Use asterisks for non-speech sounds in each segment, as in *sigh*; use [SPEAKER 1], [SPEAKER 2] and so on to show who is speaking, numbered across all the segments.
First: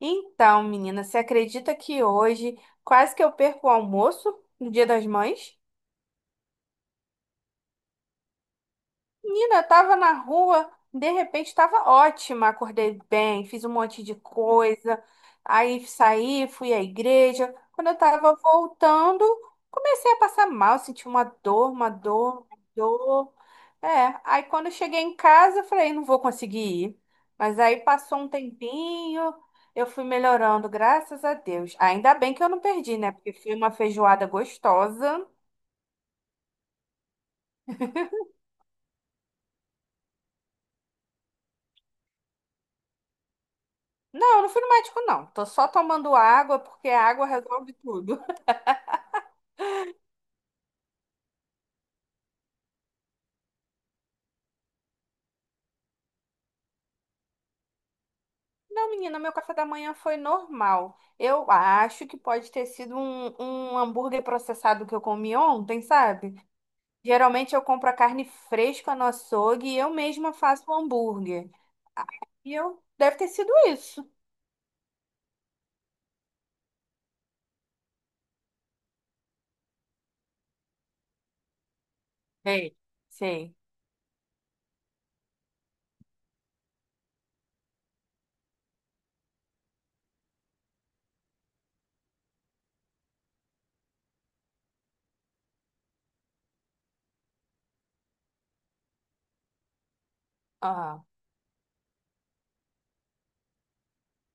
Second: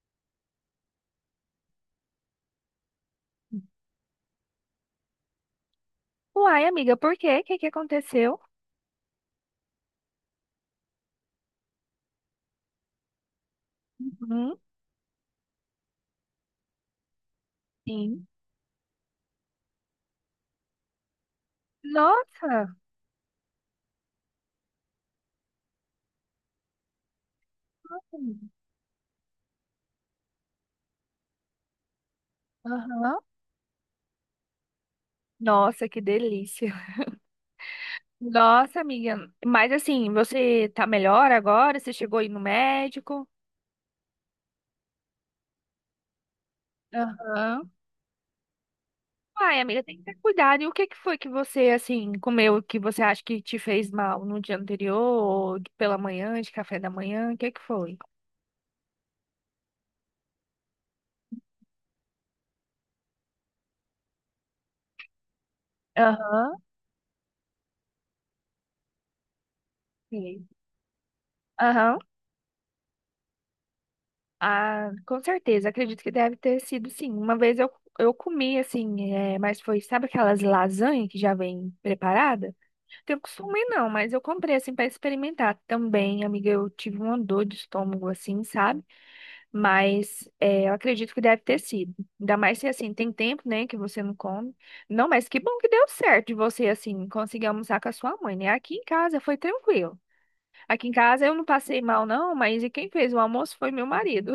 [SPEAKER 1] Então, menina, você acredita que hoje quase que eu perco o almoço no Dia das Mães?
[SPEAKER 2] Uai, amiga, por quê? O que que aconteceu?
[SPEAKER 1] Menina, tava na rua, de repente tava ótima, acordei bem, fiz um monte de
[SPEAKER 2] Uhum,
[SPEAKER 1] coisa, aí saí, fui à igreja. Quando eu
[SPEAKER 2] sim.
[SPEAKER 1] tava voltando, comecei a passar mal, senti uma dor, uma dor, uma
[SPEAKER 2] Nossa!
[SPEAKER 1] dor. É, aí quando eu cheguei em casa, eu falei, não vou conseguir ir. Mas aí passou um
[SPEAKER 2] Hum,
[SPEAKER 1] tempinho, eu fui melhorando, graças a Deus. Ainda bem que eu não perdi, né?
[SPEAKER 2] Aham.
[SPEAKER 1] Porque foi uma feijoada gostosa.
[SPEAKER 2] Nossa, que delícia. Nossa, amiga. Mas assim, você tá melhor agora? Você chegou aí no médico?
[SPEAKER 1] Não, eu não fui no médico, não. Tô só tomando água, porque a água
[SPEAKER 2] Aham.
[SPEAKER 1] resolve tudo. *laughs*
[SPEAKER 2] Uai, amiga, tem que ter cuidado. E o que que foi que você, assim, comeu que você acha que te fez mal no dia anterior, ou pela manhã, de café da manhã? O que que foi?
[SPEAKER 1] Não, menina, meu café da manhã foi normal. Eu acho que pode ter sido um hambúrguer processado que eu comi ontem, sabe?
[SPEAKER 2] Aham.
[SPEAKER 1] Geralmente eu compro a carne fresca no açougue e eu mesma
[SPEAKER 2] Sim.
[SPEAKER 1] faço o hambúrguer.
[SPEAKER 2] Aham.
[SPEAKER 1] E eu deve ter sido isso.
[SPEAKER 2] Ah, com certeza, acredito que deve ter sido sim. Uma vez eu comi assim, mas foi, sabe aquelas lasanha que já vem preparada?
[SPEAKER 1] Sei.
[SPEAKER 2] Tenho
[SPEAKER 1] Sei.
[SPEAKER 2] costume não, mas eu comprei assim para experimentar também, amiga. Eu tive uma dor de estômago assim, sabe? Mas é, eu acredito que deve ter sido. Ainda mais se assim, tem tempo, né, que você não come. Não, mas que bom que deu certo de você assim conseguir almoçar com a sua mãe, né? Aqui em casa foi tranquilo. Aqui em
[SPEAKER 1] Aham.
[SPEAKER 2] casa eu não passei mal não, mas e quem fez o almoço foi meu marido.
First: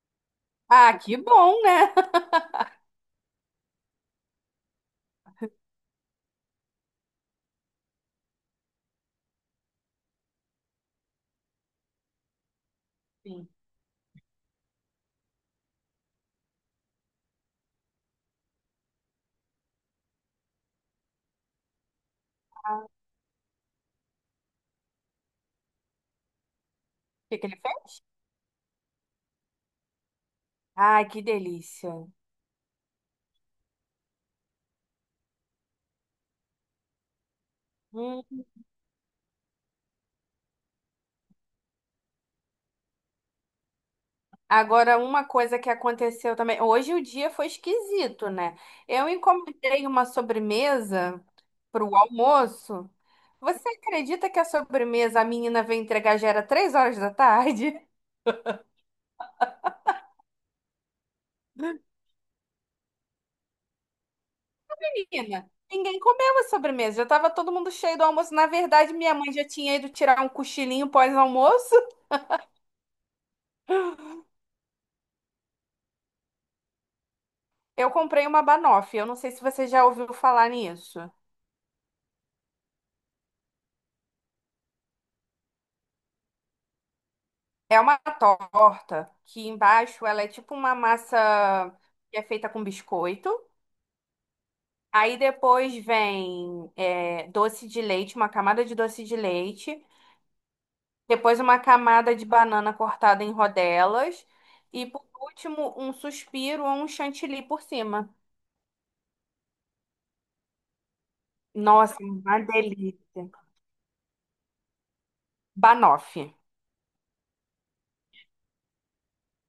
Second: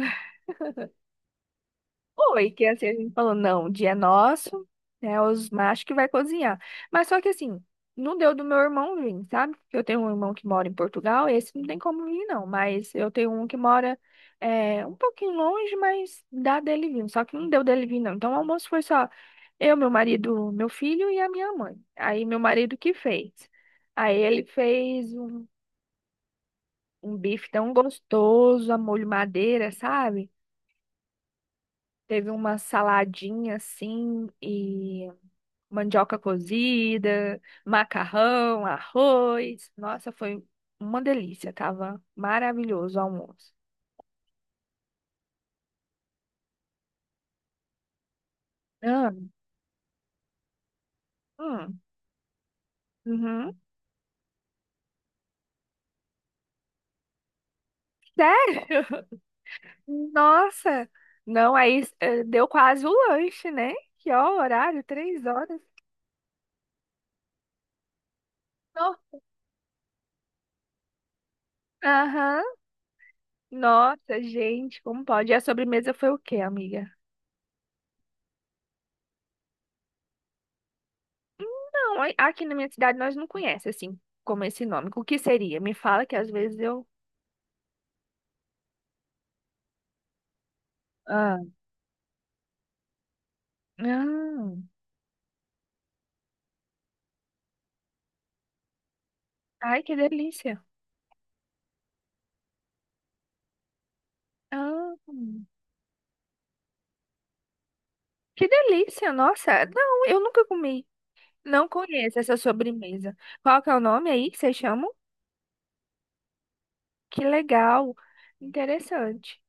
[SPEAKER 1] Ah, que bom, né? *laughs*
[SPEAKER 2] Foi, que assim, a gente falou, não, o dia é nosso, né? Os machos que vai cozinhar. Mas só que assim, não deu do meu irmão vir, sabe? Eu tenho um irmão que mora em Portugal, esse não tem como vir, não. Mas eu tenho um
[SPEAKER 1] Sim.
[SPEAKER 2] que mora um pouquinho longe, mas dá dele vir. Só que não deu dele vir, não. Então o almoço foi só eu, meu marido, meu filho e a minha mãe. Aí meu marido que fez. Aí ele fez um
[SPEAKER 1] O que
[SPEAKER 2] bife
[SPEAKER 1] que ele
[SPEAKER 2] tão
[SPEAKER 1] fez?
[SPEAKER 2] gostoso, a molho madeira, sabe?
[SPEAKER 1] Ai, que delícia.
[SPEAKER 2] Teve uma saladinha assim e mandioca cozida,
[SPEAKER 1] Hum.
[SPEAKER 2] macarrão, arroz. Nossa, foi uma delícia. Tava maravilhoso o almoço.
[SPEAKER 1] Agora, uma coisa que aconteceu também. Hoje o dia foi esquisito, né? Eu
[SPEAKER 2] Ah,
[SPEAKER 1] encomendei uma sobremesa
[SPEAKER 2] hum,
[SPEAKER 1] para o almoço.
[SPEAKER 2] uhum.
[SPEAKER 1] Você acredita que a sobremesa a menina veio entregar já era 3 horas da tarde?
[SPEAKER 2] Sério? *laughs* Nossa! Não,
[SPEAKER 1] *laughs*
[SPEAKER 2] deu quase o lanche, né? Que ó, horário, três
[SPEAKER 1] Menina,
[SPEAKER 2] horas.
[SPEAKER 1] ninguém comeu a sobremesa. Já tava todo mundo cheio do almoço. Na verdade,
[SPEAKER 2] Não.
[SPEAKER 1] minha mãe já tinha ido tirar um cochilinho pós-almoço.
[SPEAKER 2] Aham. Nossa, gente, como pode? E a sobremesa foi o quê, amiga?
[SPEAKER 1] Eu comprei uma banoffee. Eu não sei se você já ouviu falar nisso.
[SPEAKER 2] Não, aqui na minha cidade nós não conhecemos assim como esse nome. O que seria? Me fala que às vezes eu.
[SPEAKER 1] É uma torta que embaixo ela é tipo uma massa
[SPEAKER 2] Ah.
[SPEAKER 1] que é feita com biscoito.
[SPEAKER 2] Ah,
[SPEAKER 1] Aí depois vem doce de leite, uma camada de doce de
[SPEAKER 2] ai,
[SPEAKER 1] leite.
[SPEAKER 2] que delícia.
[SPEAKER 1] Depois uma camada de banana cortada em rodelas. E
[SPEAKER 2] Ah,
[SPEAKER 1] por último, um suspiro ou um chantilly por cima.
[SPEAKER 2] que delícia, nossa. Não, eu nunca comi. Não
[SPEAKER 1] Nossa,
[SPEAKER 2] conheço essa
[SPEAKER 1] uma
[SPEAKER 2] sobremesa.
[SPEAKER 1] delícia.
[SPEAKER 2] Qual que é o nome aí que vocês chamam?
[SPEAKER 1] Banoffee.
[SPEAKER 2] Que legal. Interessante.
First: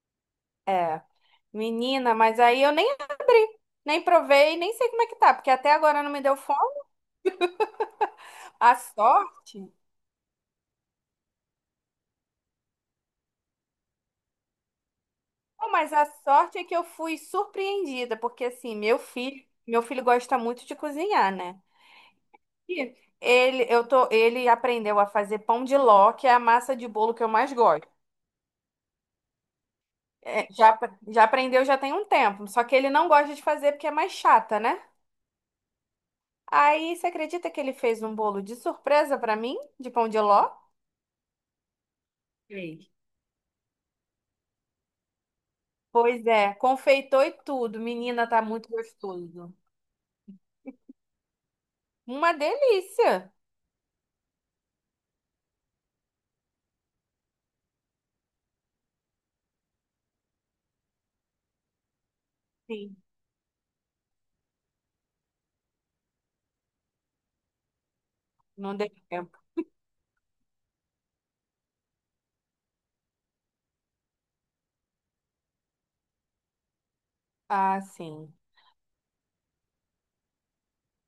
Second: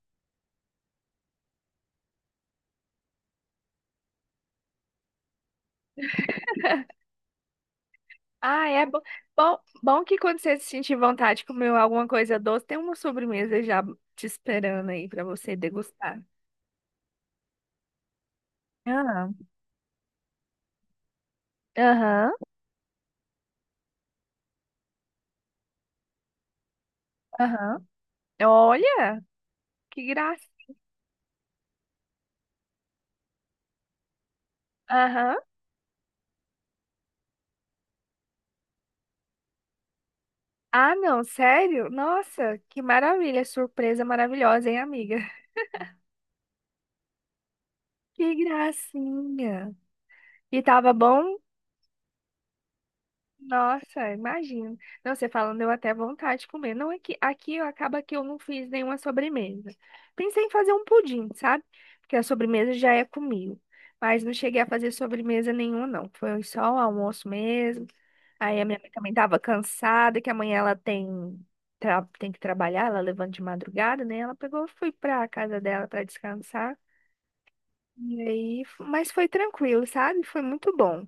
[SPEAKER 1] É. Menina, mas aí eu nem abri, nem provei, nem sei como é que tá, porque até agora não me deu fome.
[SPEAKER 2] Ah,
[SPEAKER 1] A
[SPEAKER 2] é bom, bom,
[SPEAKER 1] sorte.
[SPEAKER 2] bom que quando você sentir vontade de comer alguma coisa doce, tem uma sobremesa já te esperando aí para você
[SPEAKER 1] Bom, mas a
[SPEAKER 2] degustar.
[SPEAKER 1] sorte é que eu fui surpreendida, porque assim,
[SPEAKER 2] Ah,
[SPEAKER 1] meu filho gosta muito de cozinhar, né?
[SPEAKER 2] aham,
[SPEAKER 1] E ele aprendeu a fazer pão de ló, que é a massa de bolo que eu mais
[SPEAKER 2] aham.
[SPEAKER 1] gosto.
[SPEAKER 2] Olha! Que graça.
[SPEAKER 1] É, já, já aprendeu já tem um tempo, só que ele não gosta de fazer porque é mais chata, né?
[SPEAKER 2] Aham.
[SPEAKER 1] Aí, você acredita que ele fez um bolo de surpresa pra mim, de pão de ló?
[SPEAKER 2] Ah, não, sério? Nossa, que
[SPEAKER 1] Sei.
[SPEAKER 2] maravilha, surpresa maravilhosa, hein, amiga?
[SPEAKER 1] Pois é, confeitou e tudo. Menina,
[SPEAKER 2] Que
[SPEAKER 1] tá muito gostoso.
[SPEAKER 2] gracinha. E tava bom?
[SPEAKER 1] Uma delícia.
[SPEAKER 2] Nossa, imagino. Não, você falando, deu até vontade de comer. Não é que aqui acaba que eu não fiz nenhuma sobremesa. Pensei em fazer um pudim, sabe? Porque a sobremesa já
[SPEAKER 1] Sim,
[SPEAKER 2] é comigo. Mas não cheguei a fazer sobremesa nenhuma, não. Foi só o almoço mesmo. Aí a
[SPEAKER 1] não
[SPEAKER 2] minha
[SPEAKER 1] deu
[SPEAKER 2] mãe também estava
[SPEAKER 1] tempo.
[SPEAKER 2] cansada, que amanhã ela tem, tem que trabalhar, ela levanta de madrugada, né? Ela pegou, e fui pra casa dela para descansar.
[SPEAKER 1] Ah,
[SPEAKER 2] E
[SPEAKER 1] sim.
[SPEAKER 2] aí, mas foi tranquilo, sabe? Foi muito bom.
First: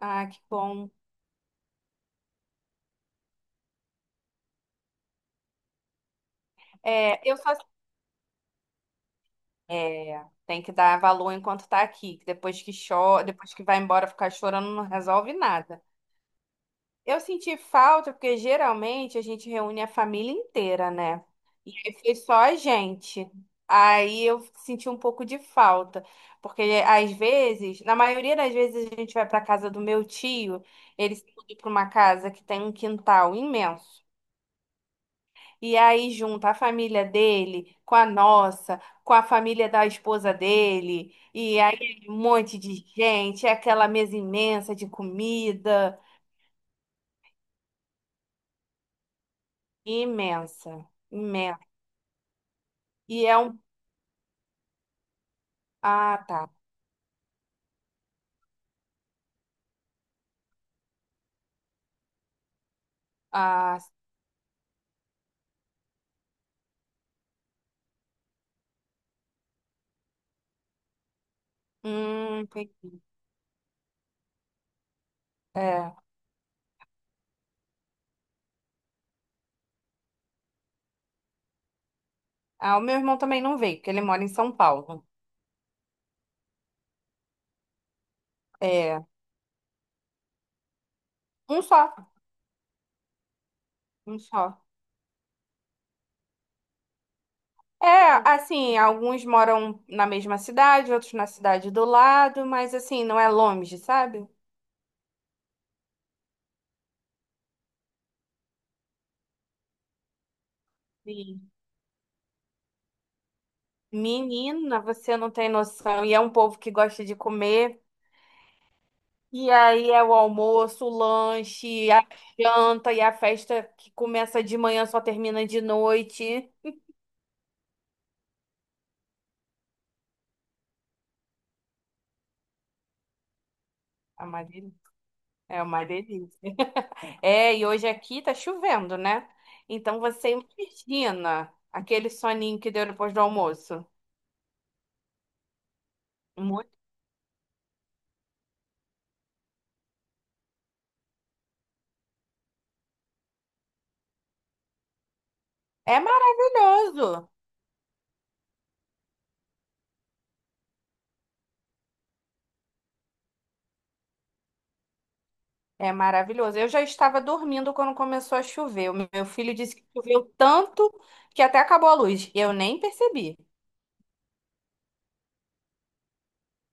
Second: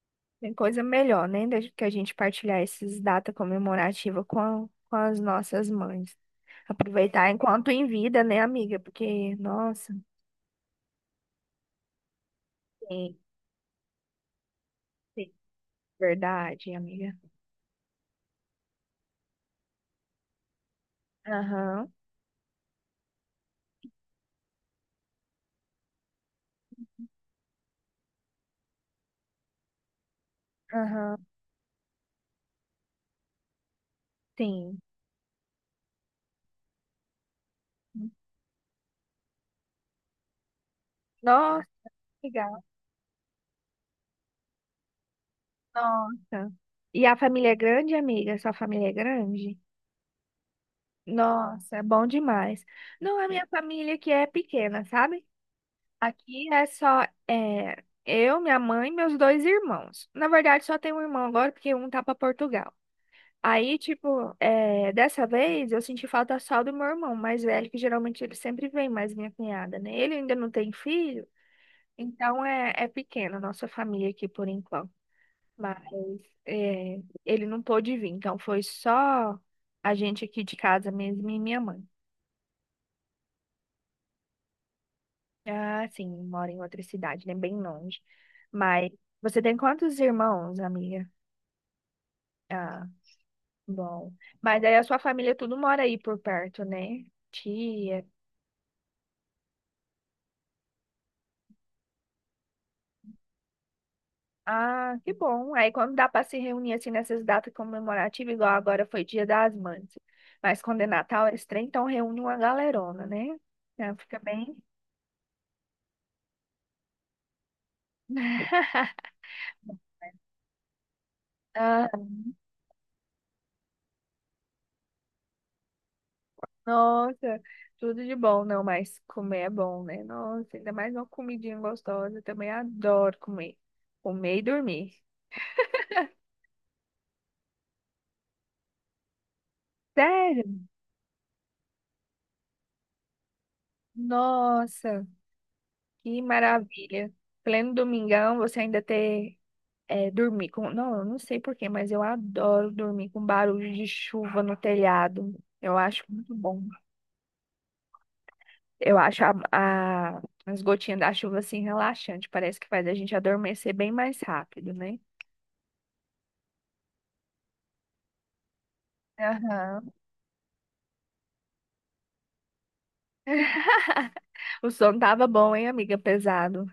[SPEAKER 1] Ah, que
[SPEAKER 2] Tem coisa
[SPEAKER 1] bom.
[SPEAKER 2] melhor, né? Do que a gente partilhar essas datas comemorativas com as nossas mães.
[SPEAKER 1] É,
[SPEAKER 2] Aproveitar
[SPEAKER 1] eu só
[SPEAKER 2] enquanto em vida, né, amiga? Porque, nossa,
[SPEAKER 1] tem que dar valor enquanto tá aqui, que depois que
[SPEAKER 2] sim,
[SPEAKER 1] chora, depois que vai embora ficar chorando não
[SPEAKER 2] sim.
[SPEAKER 1] resolve nada.
[SPEAKER 2] Verdade, amiga.
[SPEAKER 1] Eu senti falta porque geralmente a gente reúne a família inteira, né? E
[SPEAKER 2] Aham,
[SPEAKER 1] aí foi só a gente. Aí eu senti um pouco de falta, porque às vezes, na maioria das vezes a gente vai para casa do meu tio, ele se
[SPEAKER 2] aham,
[SPEAKER 1] mudou para uma casa que tem um quintal imenso.
[SPEAKER 2] sim.
[SPEAKER 1] E aí junta a família dele com a
[SPEAKER 2] Ah,
[SPEAKER 1] nossa, com a família da esposa dele, e
[SPEAKER 2] nossa,
[SPEAKER 1] aí é um
[SPEAKER 2] que
[SPEAKER 1] monte
[SPEAKER 2] legal.
[SPEAKER 1] de gente, é aquela mesa imensa de comida,
[SPEAKER 2] Nossa. E a família é grande, amiga? Sua família é grande?
[SPEAKER 1] imensa, imensa.
[SPEAKER 2] Nossa, é bom demais. Não,
[SPEAKER 1] E
[SPEAKER 2] a
[SPEAKER 1] é
[SPEAKER 2] minha
[SPEAKER 1] um.
[SPEAKER 2] família que é pequena, sabe?
[SPEAKER 1] Ah, tá.
[SPEAKER 2] Aqui é só eu, minha mãe e meus dois irmãos. Na verdade, só tem um irmão agora, porque um tá pra Portugal. Aí,
[SPEAKER 1] Ah,
[SPEAKER 2] tipo, dessa vez eu senti falta só do meu irmão mais velho, que geralmente ele sempre vem, mais minha cunhada, né? Ele ainda não tem filho, então é
[SPEAKER 1] entendi.
[SPEAKER 2] pequena a nossa família aqui por enquanto. Mas
[SPEAKER 1] É.
[SPEAKER 2] é, ele não pôde vir, então foi só a gente aqui de casa mesmo e minha mãe.
[SPEAKER 1] Ah, o meu irmão também não veio, porque ele mora em São Paulo.
[SPEAKER 2] Ah, sim, mora em outra cidade, né? Bem longe. Mas
[SPEAKER 1] É,
[SPEAKER 2] você tem quantos irmãos, amiga?
[SPEAKER 1] um só,
[SPEAKER 2] Ah, bom.
[SPEAKER 1] um só.
[SPEAKER 2] Mas aí a sua família tudo mora aí por perto, né?
[SPEAKER 1] É,
[SPEAKER 2] Tia.
[SPEAKER 1] assim, alguns moram na mesma cidade, outros na cidade do lado, mas assim, não é longe, sabe?
[SPEAKER 2] Ah, que bom. Aí quando dá para se reunir assim nessas datas comemorativas, igual agora foi Dia das Mães. Mas quando é Natal, eles trem, então reúne uma galerona, né? Então fica bem.
[SPEAKER 1] Menina, você não tem noção. E é um povo que gosta de comer.
[SPEAKER 2] *laughs*
[SPEAKER 1] E aí é o almoço, o
[SPEAKER 2] Ah,
[SPEAKER 1] lanche, a janta e a festa que começa de manhã só termina de noite.
[SPEAKER 2] nossa, tudo de bom, não, mas comer é bom, né? Nossa, ainda mais uma comidinha gostosa, eu também adoro comer.
[SPEAKER 1] É
[SPEAKER 2] Comer e
[SPEAKER 1] uma delícia.
[SPEAKER 2] dormir.
[SPEAKER 1] É uma delícia. É, e hoje aqui tá chovendo, né? Então você
[SPEAKER 2] Sério?
[SPEAKER 1] imagina aquele soninho que deu depois do almoço.
[SPEAKER 2] Nossa, que
[SPEAKER 1] Muito.
[SPEAKER 2] maravilha. Pleno domingão, você ainda ter dormir com. Não, eu não sei porquê, mas eu adoro dormir com barulho de chuva no telhado. Eu
[SPEAKER 1] É
[SPEAKER 2] acho muito bom.
[SPEAKER 1] maravilhoso.
[SPEAKER 2] Eu acho as gotinhas da chuva assim relaxante. Parece que faz a gente adormecer bem mais rápido, né?
[SPEAKER 1] É maravilhoso. Eu já estava dormindo quando começou a chover. O meu filho disse que
[SPEAKER 2] Aham.
[SPEAKER 1] choveu tanto que até acabou a luz. Eu nem percebi.
[SPEAKER 2] *laughs* O som tava bom, hein, amiga? Pesado.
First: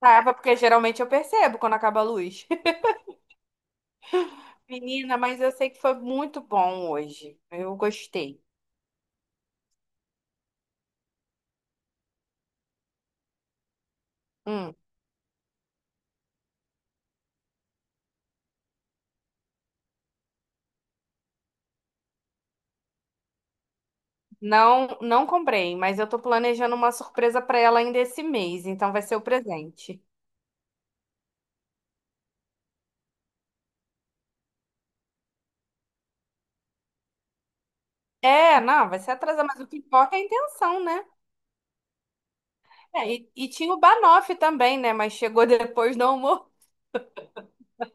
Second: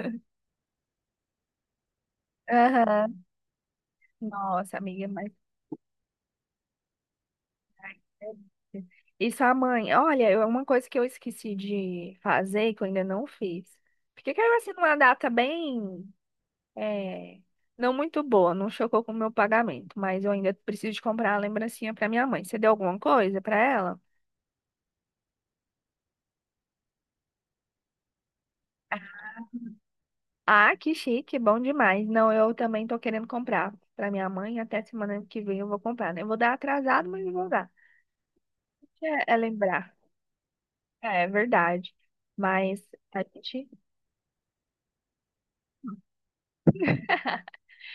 [SPEAKER 1] Tava, porque geralmente eu percebo quando acaba a luz.
[SPEAKER 2] Aham.
[SPEAKER 1] *laughs*
[SPEAKER 2] Nossa, amiga,
[SPEAKER 1] Menina,
[SPEAKER 2] mas.
[SPEAKER 1] mas eu sei que foi muito bom hoje. Eu gostei.
[SPEAKER 2] E sua mãe? Olha, uma coisa que eu esqueci de fazer, que eu ainda não fiz. Porque caiu assim
[SPEAKER 1] Hum.
[SPEAKER 2] numa data bem. é, não muito boa, não chocou com o meu pagamento, mas eu ainda preciso de comprar a lembrancinha pra minha mãe. Você deu alguma coisa pra ela?
[SPEAKER 1] Não, não comprei, mas eu tô planejando uma surpresa para ela ainda esse mês, então vai ser o presente.
[SPEAKER 2] Ah, que chique, bom demais. Não, eu também tô querendo comprar pra minha mãe. Até semana que vem eu vou comprar, né? Eu vou dar atrasado, mas eu vou dar.
[SPEAKER 1] É, não, vai ser
[SPEAKER 2] É, é
[SPEAKER 1] atrasado, mas o que
[SPEAKER 2] lembrar.
[SPEAKER 1] importa é a intenção, né?
[SPEAKER 2] É verdade. Mas
[SPEAKER 1] É,
[SPEAKER 2] a
[SPEAKER 1] e, e
[SPEAKER 2] gente
[SPEAKER 1] tinha o Banoff também, né? Mas chegou *laughs* depois do almoço.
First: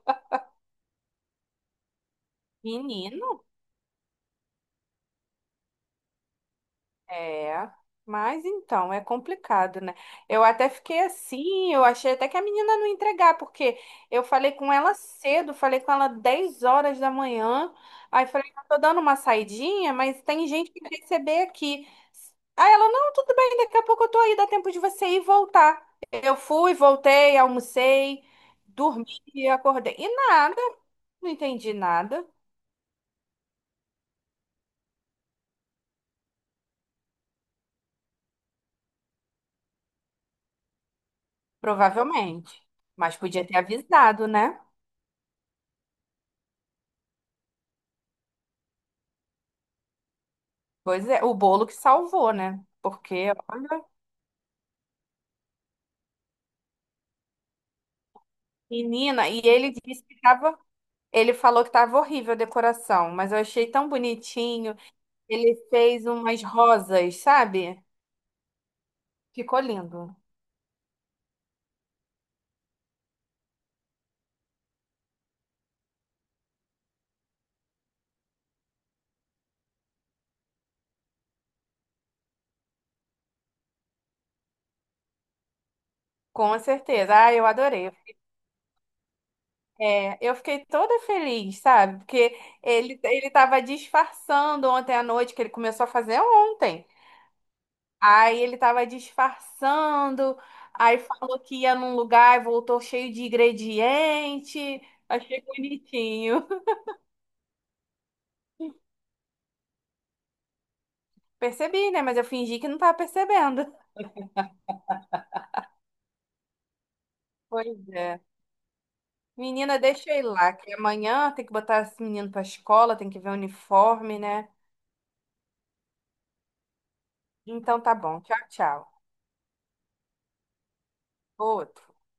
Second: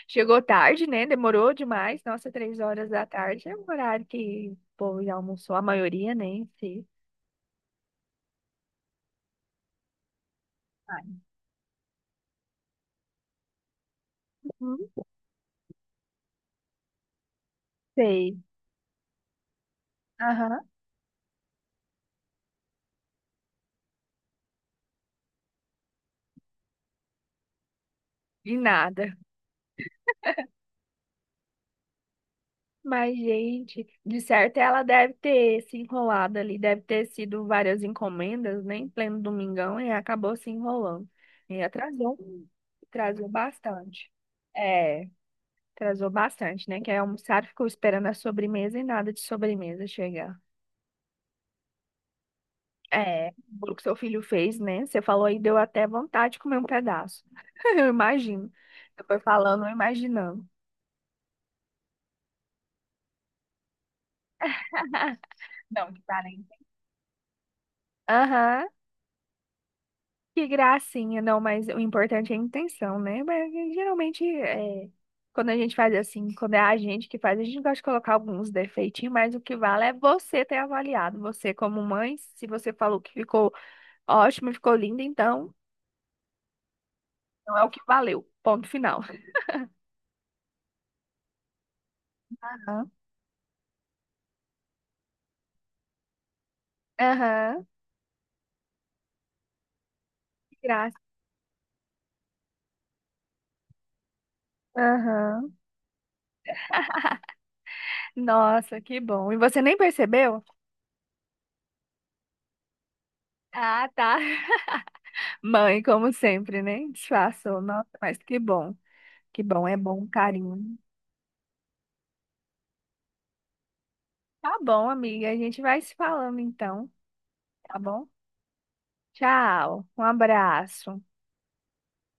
[SPEAKER 2] chegou tarde, né? Demorou demais. Nossa, três horas da
[SPEAKER 1] Menina.
[SPEAKER 2] tarde é um horário que o povo já almoçou, a maioria, né? Em si.
[SPEAKER 1] É, mas então, é complicado, né? Eu até fiquei
[SPEAKER 2] Ai,
[SPEAKER 1] assim, eu achei até que a menina não ia entregar, porque eu falei com ela
[SPEAKER 2] não
[SPEAKER 1] cedo, falei com ela 10 horas da manhã, aí
[SPEAKER 2] sei.
[SPEAKER 1] falei, eu tô dando uma saidinha, mas tem
[SPEAKER 2] Aham.
[SPEAKER 1] gente que quer receber aqui. Aí ela, não, tudo bem, daqui a pouco eu tô aí, dá tempo de você ir e voltar. Eu fui, voltei, almocei,
[SPEAKER 2] De
[SPEAKER 1] dormi
[SPEAKER 2] nada.
[SPEAKER 1] e acordei. E nada, não entendi nada,
[SPEAKER 2] Mas, gente, de certo ela deve ter se enrolado ali, deve ter sido várias encomendas, né? Em pleno domingão, e acabou se enrolando. E atrasou,
[SPEAKER 1] provavelmente. Mas
[SPEAKER 2] atrasou
[SPEAKER 1] podia ter
[SPEAKER 2] bastante.
[SPEAKER 1] avisado, né?
[SPEAKER 2] É. Atrasou bastante, né? Que quer almoçar, ficou esperando a sobremesa e nada de sobremesa chegar.
[SPEAKER 1] Pois é, o bolo que salvou, né?
[SPEAKER 2] É,
[SPEAKER 1] Porque,
[SPEAKER 2] o bolo que
[SPEAKER 1] olha,
[SPEAKER 2] seu filho fez, né? Você falou aí, deu até vontade de comer um pedaço. *laughs* Eu imagino. Eu
[SPEAKER 1] menina, e
[SPEAKER 2] falando, eu
[SPEAKER 1] ele disse que
[SPEAKER 2] imaginando.
[SPEAKER 1] tava, ele falou que tava horrível a decoração, mas eu achei tão bonitinho.
[SPEAKER 2] *laughs*
[SPEAKER 1] Ele
[SPEAKER 2] Não, que
[SPEAKER 1] fez umas
[SPEAKER 2] parente.
[SPEAKER 1] rosas, sabe?
[SPEAKER 2] Aham,
[SPEAKER 1] Ficou lindo.
[SPEAKER 2] que gracinha. Não, mas o importante é a intenção, né? Mas, geralmente, quando a gente faz assim, quando é a gente que faz, a gente gosta de colocar alguns defeitinhos, mas o que vale é você ter avaliado. Você, como mãe, se você falou que ficou ótimo, ficou lindo, então.
[SPEAKER 1] Com certeza. Ah, eu
[SPEAKER 2] Não é o que
[SPEAKER 1] adorei.
[SPEAKER 2] valeu. Ponto final.
[SPEAKER 1] É, eu fiquei toda feliz, sabe? Porque
[SPEAKER 2] Aham,
[SPEAKER 1] ele tava disfarçando ontem à noite, que ele começou a fazer ontem.
[SPEAKER 2] aham,
[SPEAKER 1] Aí ele tava disfarçando,
[SPEAKER 2] que graça.
[SPEAKER 1] aí falou que ia num lugar e voltou cheio de ingrediente. Achei
[SPEAKER 2] Aham.
[SPEAKER 1] bonitinho. *laughs*
[SPEAKER 2] Nossa, que bom. E você nem percebeu?
[SPEAKER 1] Percebi, né? Mas eu fingi que não tava percebendo.
[SPEAKER 2] Ah, tá. Mãe, como sempre, né? Disfarçou.
[SPEAKER 1] Pois
[SPEAKER 2] Nossa, mas
[SPEAKER 1] é.
[SPEAKER 2] que bom. Que bom, é
[SPEAKER 1] Menina,
[SPEAKER 2] bom,
[SPEAKER 1] deixa ele lá, que
[SPEAKER 2] carinho.
[SPEAKER 1] amanhã tem que botar esse menino pra escola, tem que ver o uniforme, né?
[SPEAKER 2] Tá bom, amiga. A gente vai se falando então, tá
[SPEAKER 1] Então tá
[SPEAKER 2] bom?
[SPEAKER 1] bom. Tchau, tchau.
[SPEAKER 2] Tchau. Um abraço.
[SPEAKER 1] Outro.